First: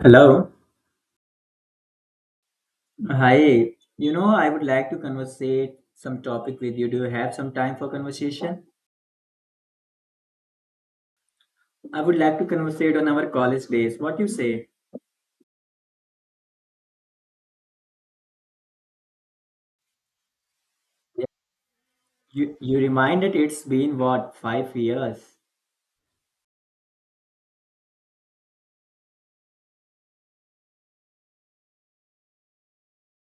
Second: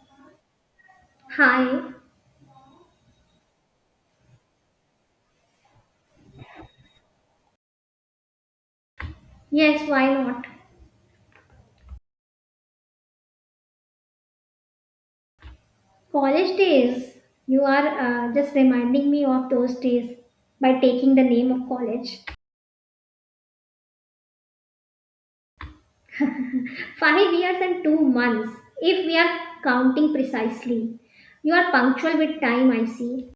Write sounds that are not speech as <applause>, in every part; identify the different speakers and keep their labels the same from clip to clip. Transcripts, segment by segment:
Speaker 1: Hello.
Speaker 2: Hi.
Speaker 1: Hi. I would like to conversate some topic with you. Do you have some time for conversation?
Speaker 2: Yes, why not?
Speaker 1: I would like to conversate on our college days. What you say?
Speaker 2: College days. You are just reminding me of those days by taking the name of college.
Speaker 1: You reminded it's been what, 5 years?
Speaker 2: <laughs> 5 years and 2 months, if we are counting precisely. You are punctual with time, I see.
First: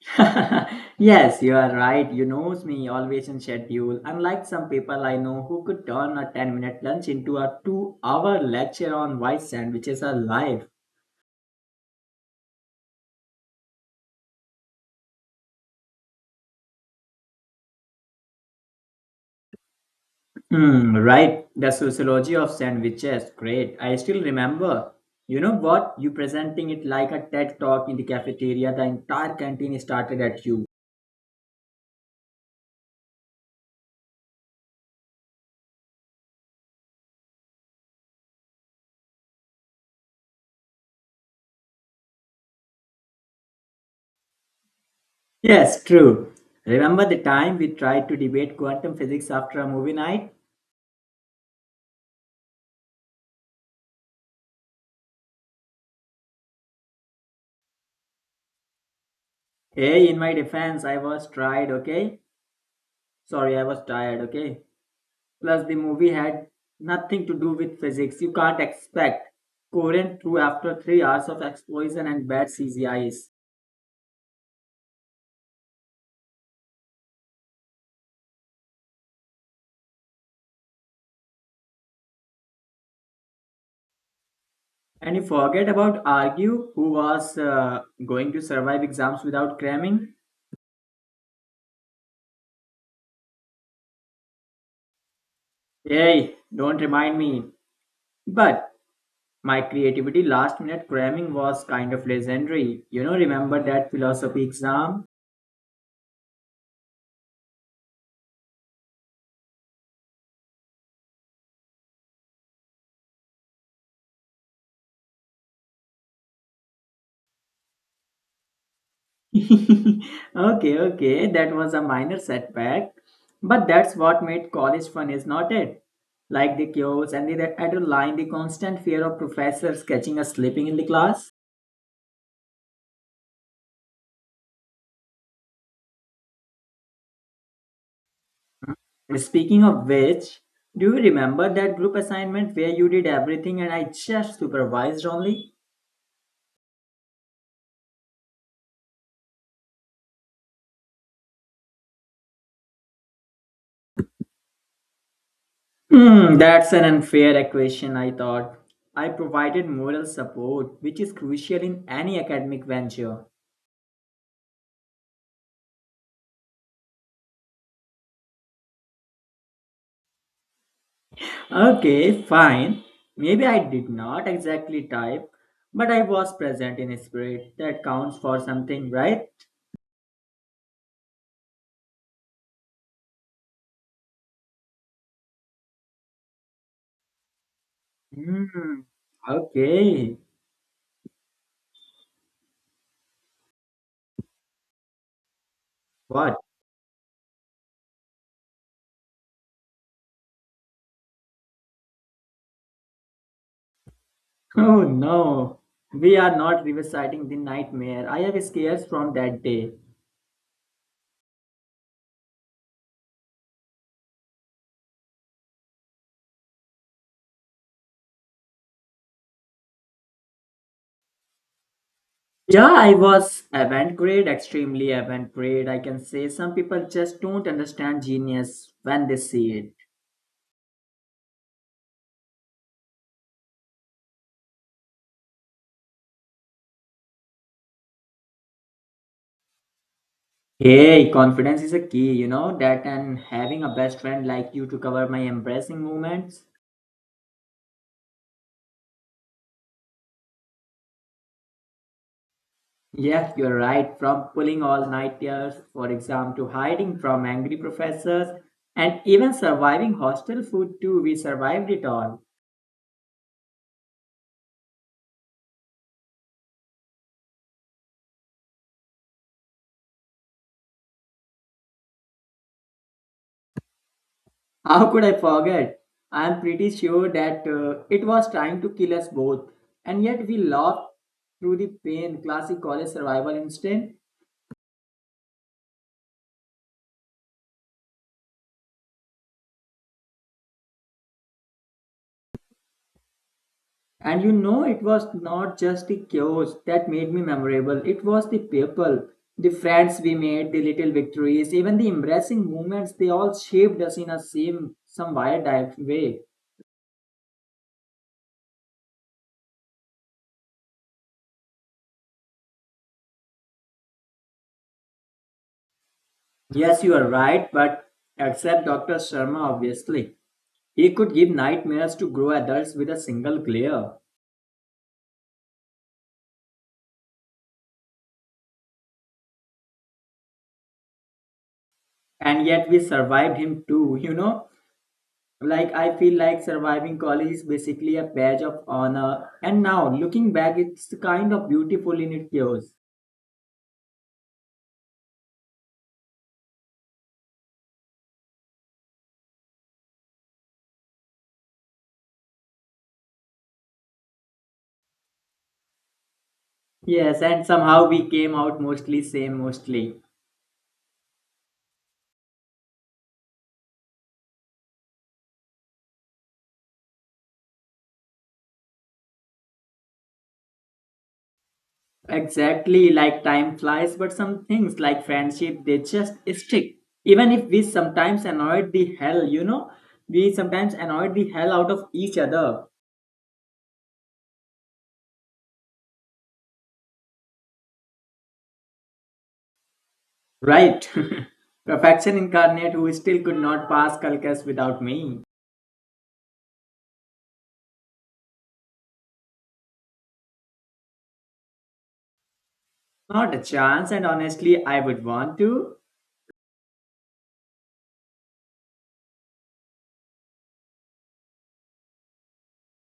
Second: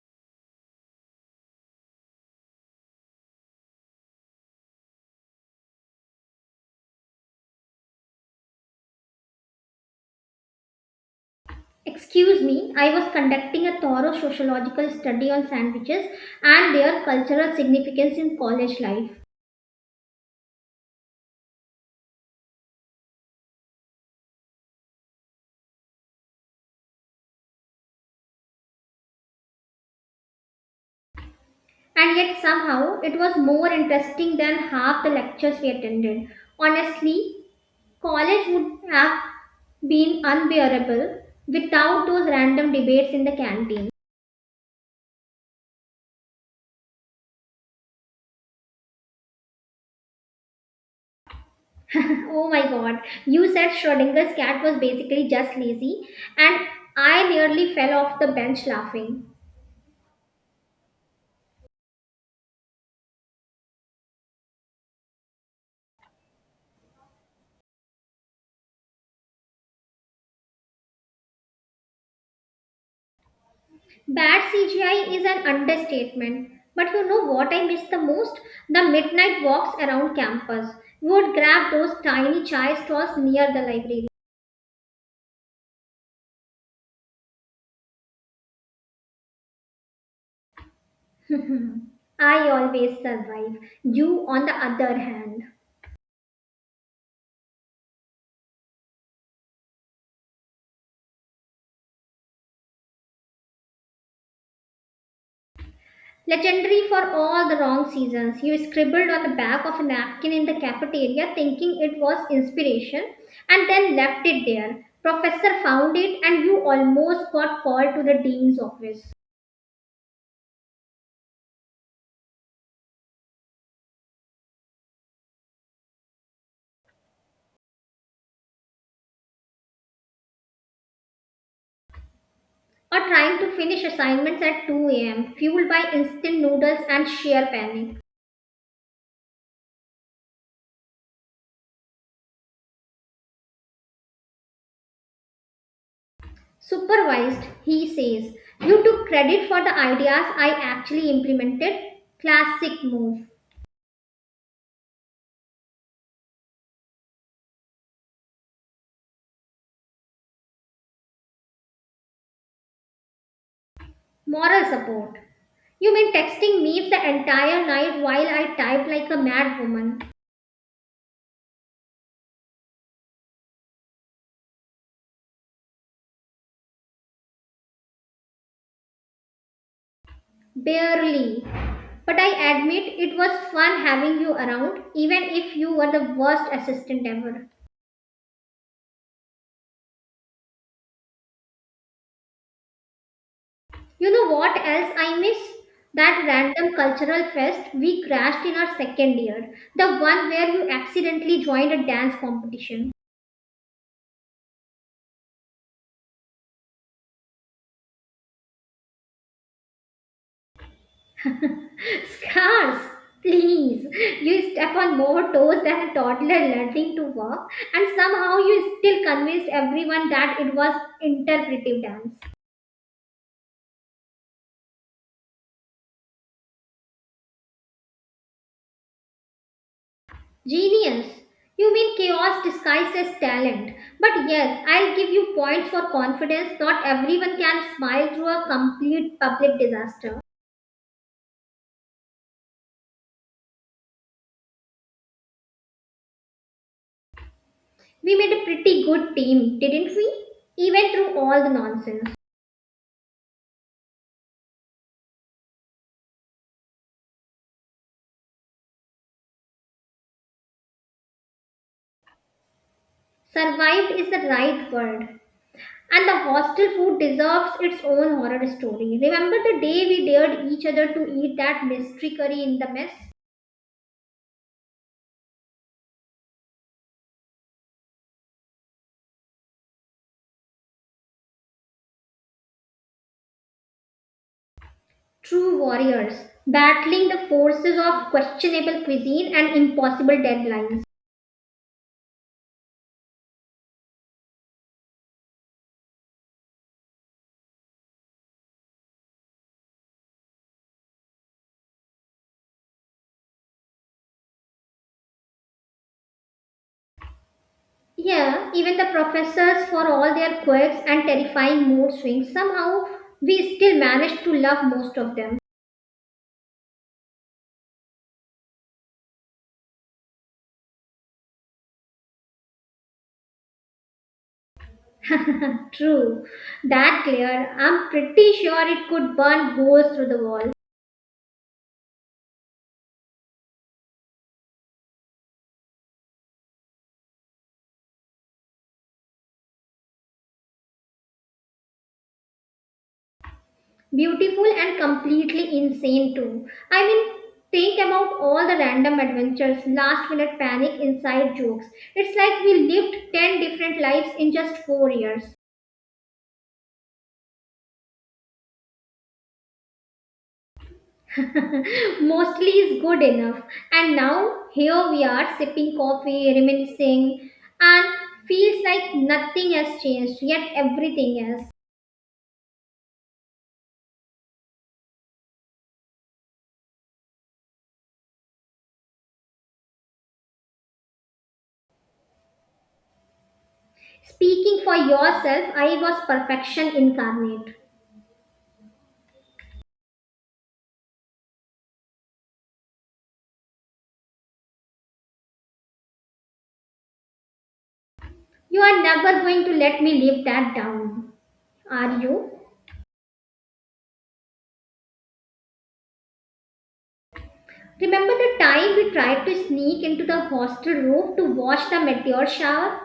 Speaker 1: <laughs> Yes, you are right. You knows me always in schedule. Unlike some people I know who could turn a 10-minute lunch into a 2 hour lecture on why sandwiches are life.
Speaker 2: Excuse me, I was conducting a thorough sociological study on sandwiches and their cultural significance in college life.
Speaker 1: Hmm, right. The sociology of sandwiches. Great. I still remember. You know what? You presenting it like a TED talk in the cafeteria. The entire canteen started at you.
Speaker 2: And yet, somehow, it was more interesting than half the lectures we attended. Honestly, college would have been unbearable without those random debates in the canteen.
Speaker 1: Yes, true. Remember the time we tried to debate quantum physics after a movie night?
Speaker 2: <laughs> Oh my god, you said Schrodinger's cat was basically just lazy, and I nearly fell off the bench laughing.
Speaker 1: Hey, in my defense, I was tried, okay? Sorry, I was tired, okay? Plus, the movie had nothing to do with physics. You can't expect coherent through after 3 hours of explosion and bad CGIs.
Speaker 2: Bad CGI is an understatement, but you know what I miss the most? The midnight walks around campus. We would grab those tiny chai stalls near the library.
Speaker 1: And you forget about Argue, who was going to survive exams without cramming.
Speaker 2: <laughs> I always survive. You, on the other hand.
Speaker 1: Hey, don't remind me. But my creativity last minute cramming was kind of legendary. You know, remember that philosophy exam?
Speaker 2: Legendary for all the wrong seasons, you scribbled on the back of a napkin in the cafeteria thinking it was inspiration and then left it there. Professor found it and you almost got called to the dean's office.
Speaker 1: <laughs> Okay, okay, that was a minor setback. But that's what made college fun, is not it? Like the chaos and the adrenaline, the constant fear of professors catching us sleeping in the class.
Speaker 2: Or trying to finish assignments at 2 a.m., fueled by instant noodles and sheer panic.
Speaker 1: Speaking of which, do you remember that group assignment where you did everything and I just supervised only?
Speaker 2: Supervised, he says, you took credit for the ideas I actually implemented. Classic move.
Speaker 1: Hmm, that's an unfair equation, I thought. I provided moral support, which is crucial in any academic venture.
Speaker 2: Moral support. You mean texting me the entire night while I typed like a mad woman?
Speaker 1: Okay, fine. Maybe I did not exactly type, but I was present in spirit. That counts for something, right?
Speaker 2: Barely. But I admit it was fun having you around, even if you were the worst assistant ever.
Speaker 1: Hmm, okay.
Speaker 2: You know what else I miss? That
Speaker 1: What?
Speaker 2: random cultural fest we crashed in our second year. The one where you accidentally joined a dance competition.
Speaker 1: Oh no, we are not revisiting the nightmare. I have scares from that day.
Speaker 2: Scars, please. You step on more toes than a toddler learning to walk, and somehow you still convinced everyone that it was interpretive dance.
Speaker 1: Yeah, I was avant-garde, extremely avant-garde. I can say some people just don't understand genius when they see it.
Speaker 2: Genius. You mean chaos disguised as talent. But yes, I'll give you points for confidence. Not everyone can smile through a complete public disaster.
Speaker 1: Hey, confidence is a key, you know that, and having a best friend like you to cover my embarrassing moments.
Speaker 2: We made a pretty good team, didn't we? Even through all the nonsense.
Speaker 1: Yes, you're right. From pulling all-nighters for exam to hiding from angry professors, and even surviving hostel food too, we survived it all.
Speaker 2: Survived is the right word. And the hostel food deserves its own horror story. Remember the day we dared each other to eat that mystery curry in the mess?
Speaker 1: How could I forget? I am pretty sure that it was trying to kill us both. And yet we laughed through the pain, classic college survival instinct.
Speaker 2: True warriors, battling the forces of questionable cuisine and impossible deadlines.
Speaker 1: And you know, it was not just the chaos that made me memorable, it was the people, the friends we made, the little victories, even the embracing moments, they all shaped us in a same, some wired way.
Speaker 2: Yeah, even the professors, for all their quirks and terrifying mood swings, somehow we still managed to love most of them.
Speaker 1: Yes, you are right, but except Dr. Sharma, obviously. He could give nightmares to grow adults with a single glare.
Speaker 2: True, that glare, I'm pretty sure it could burn holes through the wall.
Speaker 1: And yet we survived him too, you know, like I feel like surviving college is basically a badge of honor, and now looking back it's kind of beautiful in its chaos.
Speaker 2: Beautiful and completely insane, too. I mean, think about all the random adventures, last minute panic, inside jokes. It's like we lived 10 different lives in just 4 years.
Speaker 1: Yes, and somehow we came out mostly same, mostly.
Speaker 2: <laughs> Mostly is good enough. And now, here we are sipping coffee, reminiscing, and feels like nothing has changed, yet everything has.
Speaker 1: Exactly, like time flies, but some things like friendship they just stick, even if we sometimes annoyed the hell we sometimes annoyed the hell out of each other.
Speaker 2: Speaking for yourself, I was perfection incarnate.
Speaker 1: Right. <laughs> Perfection incarnate who still could not pass calculus without me.
Speaker 2: You are never going to let me live that down, are you?
Speaker 1: Not a chance, and honestly, I would want to.
Speaker 2: Remember the time we tried to sneak into the hostel roof to watch the meteor shower?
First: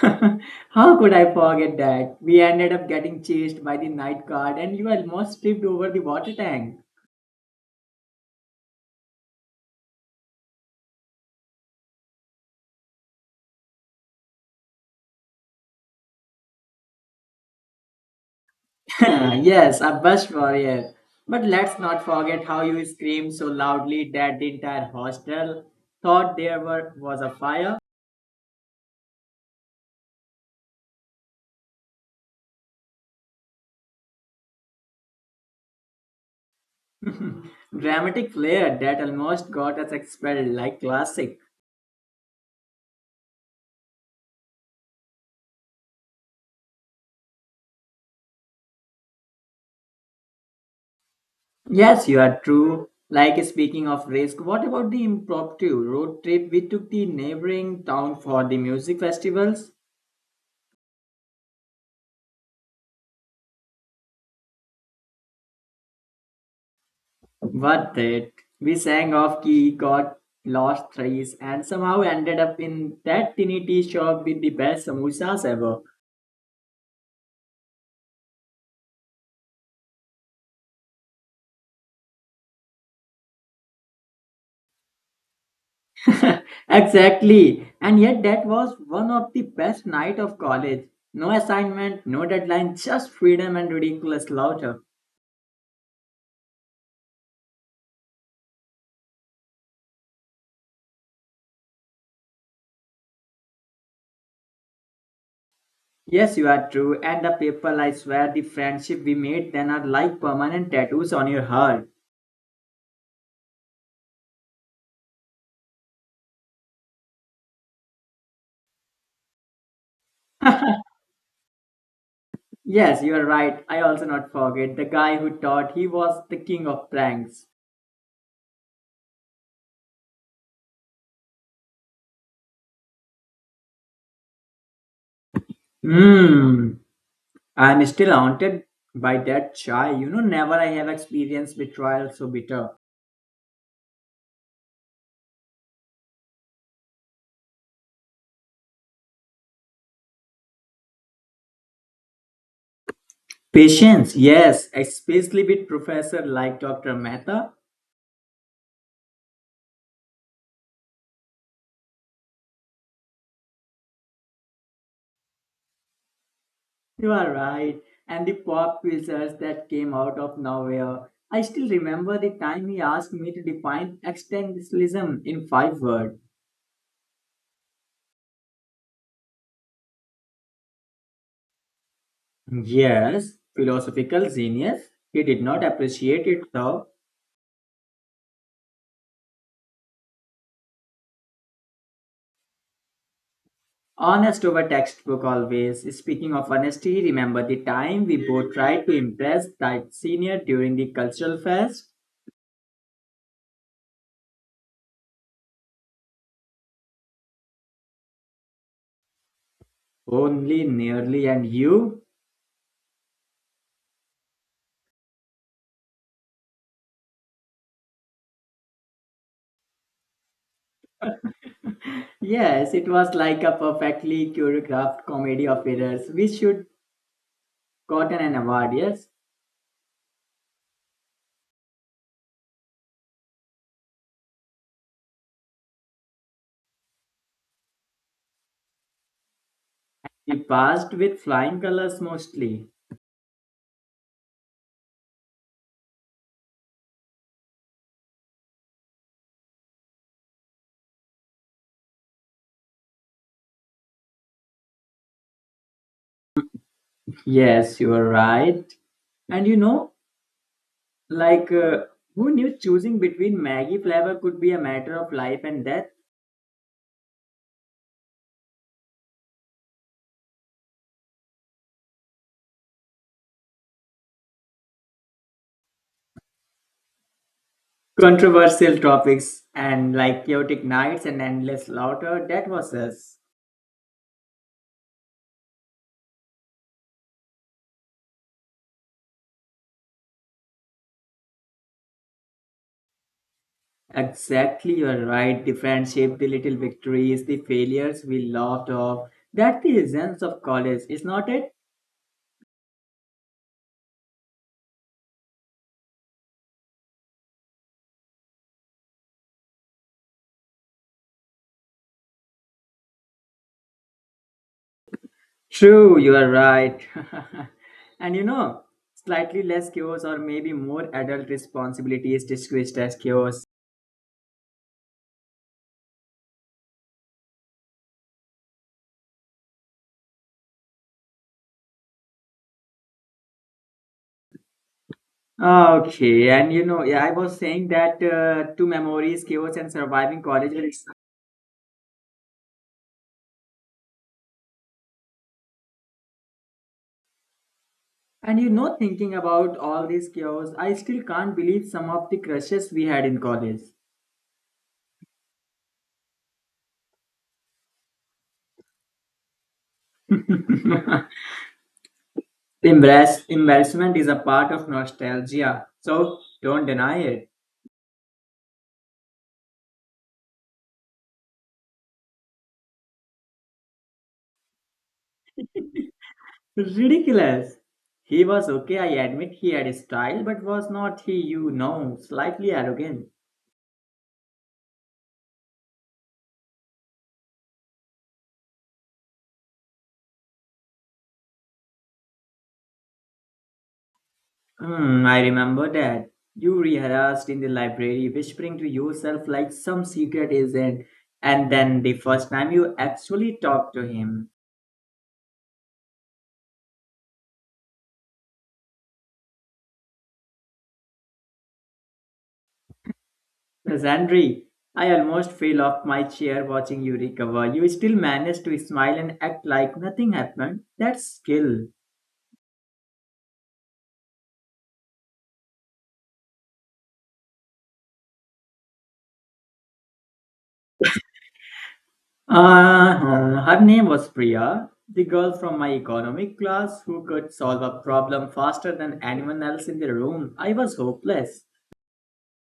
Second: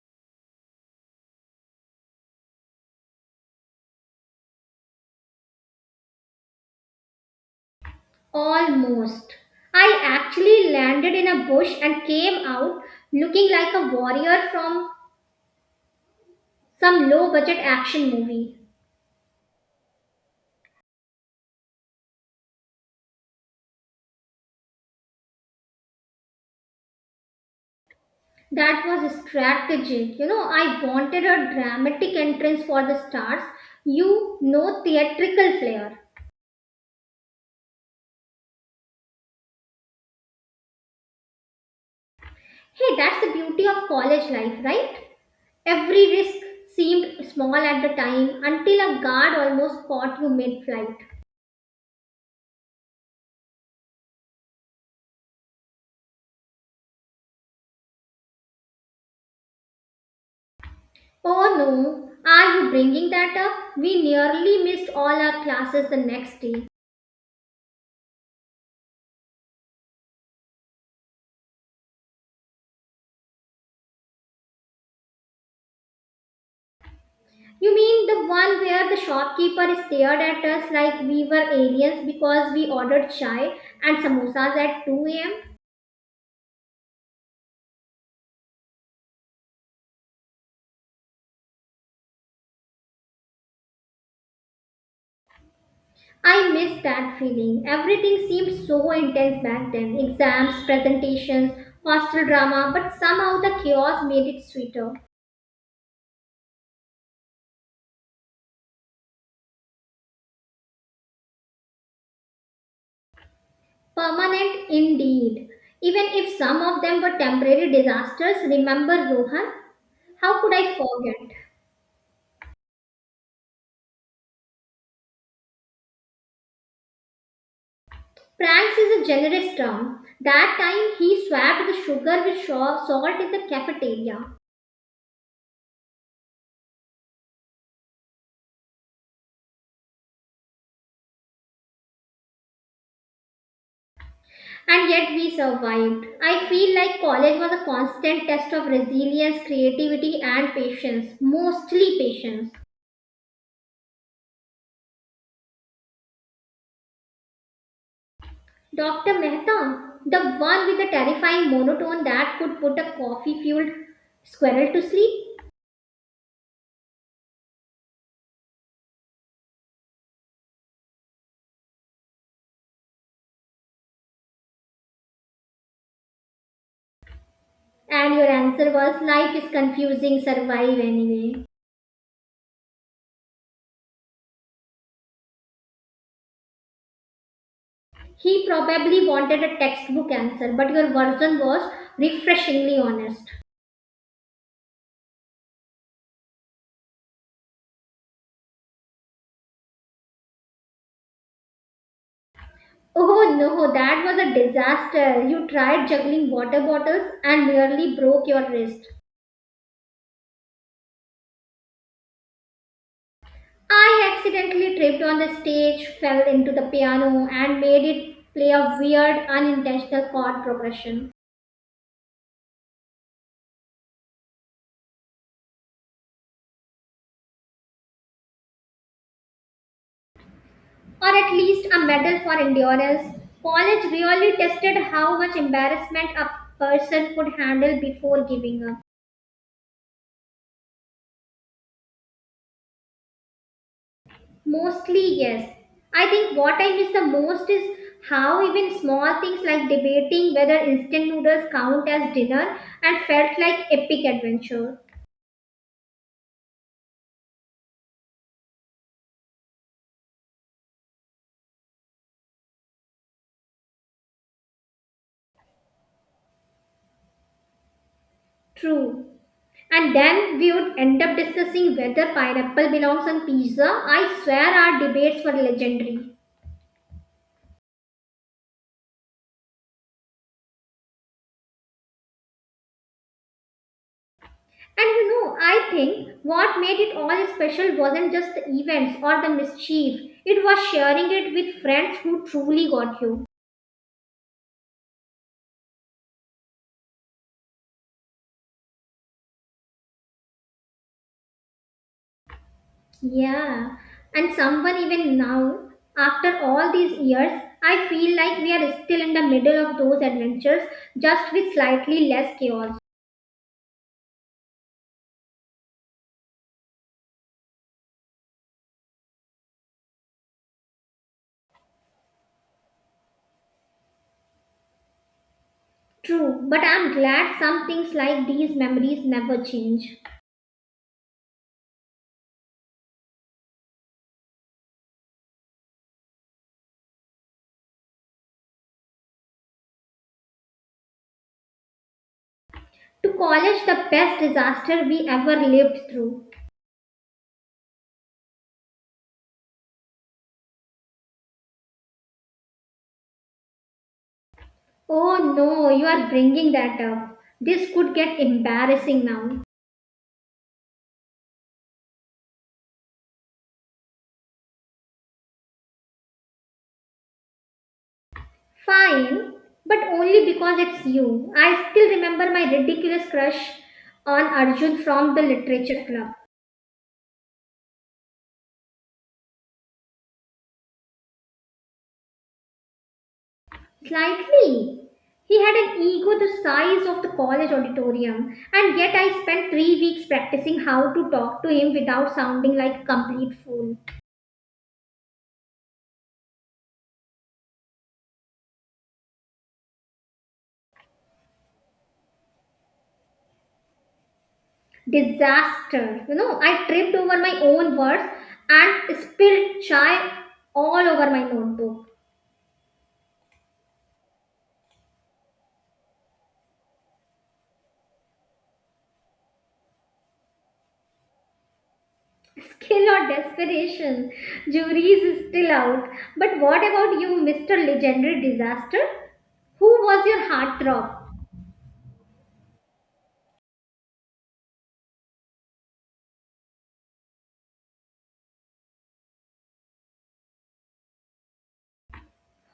Speaker 1: <laughs> How could I forget that? We ended up getting chased by the night guard and you almost tripped over the water tank.
Speaker 2: Almost. I actually landed in a bush and came out looking like a warrior from some low budget action movie.
Speaker 1: <laughs> Yes, a bust warrior. But let's not forget how you screamed so loudly that the entire hostel thought there were, was a fire.
Speaker 2: That was strategic. You know, I wanted a dramatic entrance for the stars. You know, theatrical flair.
Speaker 1: <laughs> Dramatic flair that almost got us expelled, like classic.
Speaker 2: Hey, that's the beauty of college life, right? Every risk seemed small at the time until a guard almost caught you mid flight.
Speaker 1: Yes, you are true. Like speaking of risk, what about the impromptu road trip we took the neighboring town for the music festivals?
Speaker 2: Oh no, are you bringing that up? We nearly missed all our classes the next day.
Speaker 1: What that? We sang off key, got lost threes, and somehow ended up in that tiny tea shop with the best samosas ever.
Speaker 2: You mean the one where the shopkeeper stared at us like we were aliens because we ordered chai and samosas at 2 a.m.?
Speaker 1: <laughs> Exactly. And yet that was one of the best night of college. No assignment, no deadline, just freedom and ridiculous laughter.
Speaker 2: I missed that feeling. Everything seemed so intense back then exams, presentations, hostel drama, but somehow the chaos made it sweeter.
Speaker 1: Yes, you are true. And the people, I swear, the friendship we made then are like permanent tattoos on your heart.
Speaker 2: Permanent indeed. Even if some of them were temporary disasters, remember Rohan? How could I forget?
Speaker 1: Yes, you are right. I also not forget the guy who thought he was the king of pranks.
Speaker 2: Pranks is a generous term. That time he swapped the sugar with salt in the cafeteria.
Speaker 1: Hmm. I'm still haunted by that chai. You know, never I have experienced betrayal so bitter.
Speaker 2: And yet we survived. I feel like college was a constant test of resilience, creativity, and patience. Mostly patience.
Speaker 1: Patience, yes, especially with professor like Dr. Mehta.
Speaker 2: Dr. Mehta, the one with the terrifying monotone that could put a coffee fueled squirrel to sleep?
Speaker 1: You are right. And the pop quizzes that came out of nowhere. I still remember the time he asked me to define existentialism in five words.
Speaker 2: And your answer was life is confusing, survive anyway.
Speaker 1: Yes, philosophical genius. He did not appreciate it though.
Speaker 2: He probably wanted a textbook answer, but your version was refreshingly honest.
Speaker 1: Honest over textbook always. Speaking of honesty, remember the time we both tried to impress that senior during the cultural fest?
Speaker 2: Oh no, that was a disaster. You tried juggling water bottles and nearly broke your wrist.
Speaker 1: Only nearly and you?
Speaker 2: I accidentally tripped on the stage, fell into the piano, and made it play a weird, unintentional chord progression.
Speaker 1: Yes, it was like a perfectly choreographed comedy of errors. We should Gotten an award, yes.
Speaker 2: Or at least a medal for endurance. College really tested how much embarrassment a person could handle before giving up.
Speaker 1: He passed with flying colors mostly.
Speaker 2: Mostly, yes. I think what I miss the most is how even small things like debating whether instant noodles count as dinner and felt like epic adventure.
Speaker 1: Yes, you are right. And you know, like, who knew choosing between Maggie flavor could be a matter of life and death?
Speaker 2: True. And then we would end up discussing whether pineapple belongs on pizza. I swear our debates were legendary.
Speaker 1: Controversial topics and like chaotic nights and endless laughter, that was us.
Speaker 2: And you know, I think what made it all special wasn't just the events or the mischief, it was sharing it with friends who truly got you.
Speaker 1: Exactly, you are right. The friendship, the little victories, the failures we laughed off. That's the essence of college, is not it?
Speaker 2: Yeah, and someone even now, after all these years, I feel like we are still in the middle of those adventures, just with slightly less chaos.
Speaker 1: True, you are right. <laughs> And you know, slightly less chaos or maybe more adult responsibility is disguised as chaos.
Speaker 2: True, but I'm glad some things like these memories never change.
Speaker 1: Okay, and you know, yeah, I was saying that two memories, chaos and surviving college. Life.
Speaker 2: To college, the best disaster we ever lived through.
Speaker 1: And you know, thinking about all this chaos, I still can't believe some of the crushes we had in college.
Speaker 2: Oh no, you are bringing that up. This could get embarrassing now.
Speaker 1: <laughs> Embarrassment is a part of nostalgia, so don't deny it.
Speaker 2: Fine, but only because it's you. I still remember my ridiculous crush on Arjun from the literature club.
Speaker 1: Ridiculous. He was okay, I admit he had style, but was not he, you know, slightly arrogant?
Speaker 2: Slightly. He had an ego the size of the college auditorium, and yet I spent 3 weeks practicing how to talk to him without sounding like a complete fool.
Speaker 1: Hmm, I remember that. You rehearsed in the library, whispering to yourself like some secret agent, and then the first time you actually talked to him.
Speaker 2: Disaster. You know, I tripped over my own words and spilled chai all over my notebook.
Speaker 1: Zandri, I almost fell off my chair watching you recover. You still managed to smile and act like nothing happened. That's skill.
Speaker 2: Skill or desperation? Juries is still out. But what about you, Mr. Legendary Disaster? Who was your heartthrob?
Speaker 1: Her name was Priya, the girl from my economic class who could solve a problem faster than anyone else in the room. I was hopeless.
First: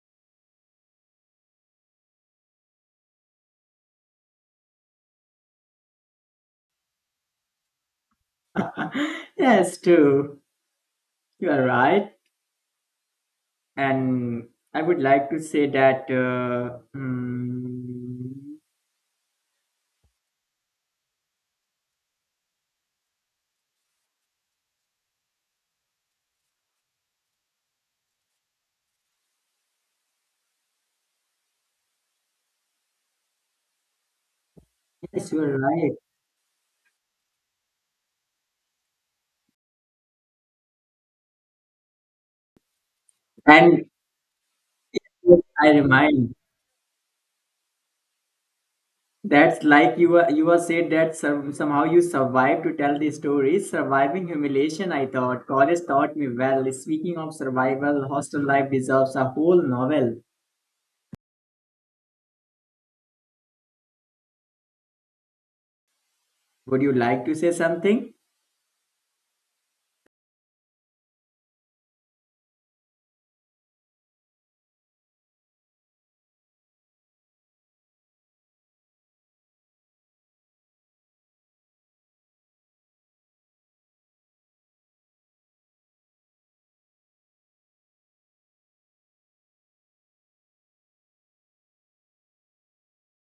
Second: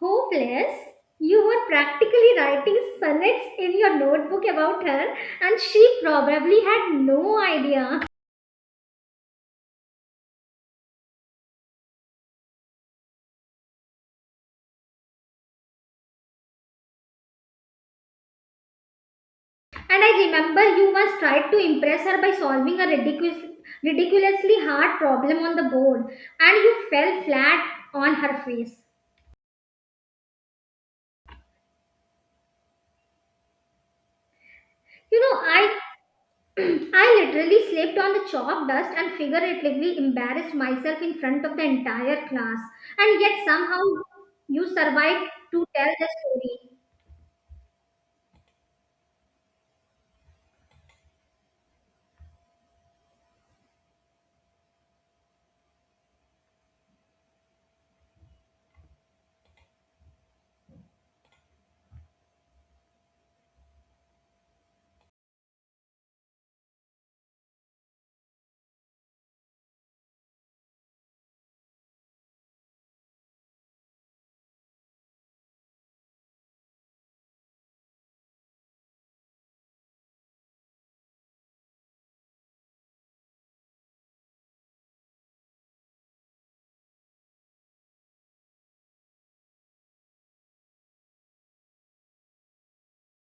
Speaker 2: Hopeless? You were practically writing sonnets in your notebook about her, and she probably had no idea.
Speaker 1: <laughs> Yes, too. You are right. And I would like to say that.
Speaker 2: And I remember you once tried to impress her by solving a ridiculously hard problem on the board, and you fell flat on her face. You
Speaker 1: Yes,
Speaker 2: know,
Speaker 1: you are
Speaker 2: I
Speaker 1: right.
Speaker 2: <clears throat> I literally slept on the chalk dust and figuratively embarrassed myself in front of the entire class. And yet somehow
Speaker 1: And
Speaker 2: you survived to
Speaker 1: I
Speaker 2: tell the
Speaker 1: remind.
Speaker 2: story.
Speaker 1: That's like you were said that some, somehow you survived to tell the story. Surviving humiliation, I thought. College taught me well. Speaking of survival, hostel life deserves a whole novel. Would you like to say something?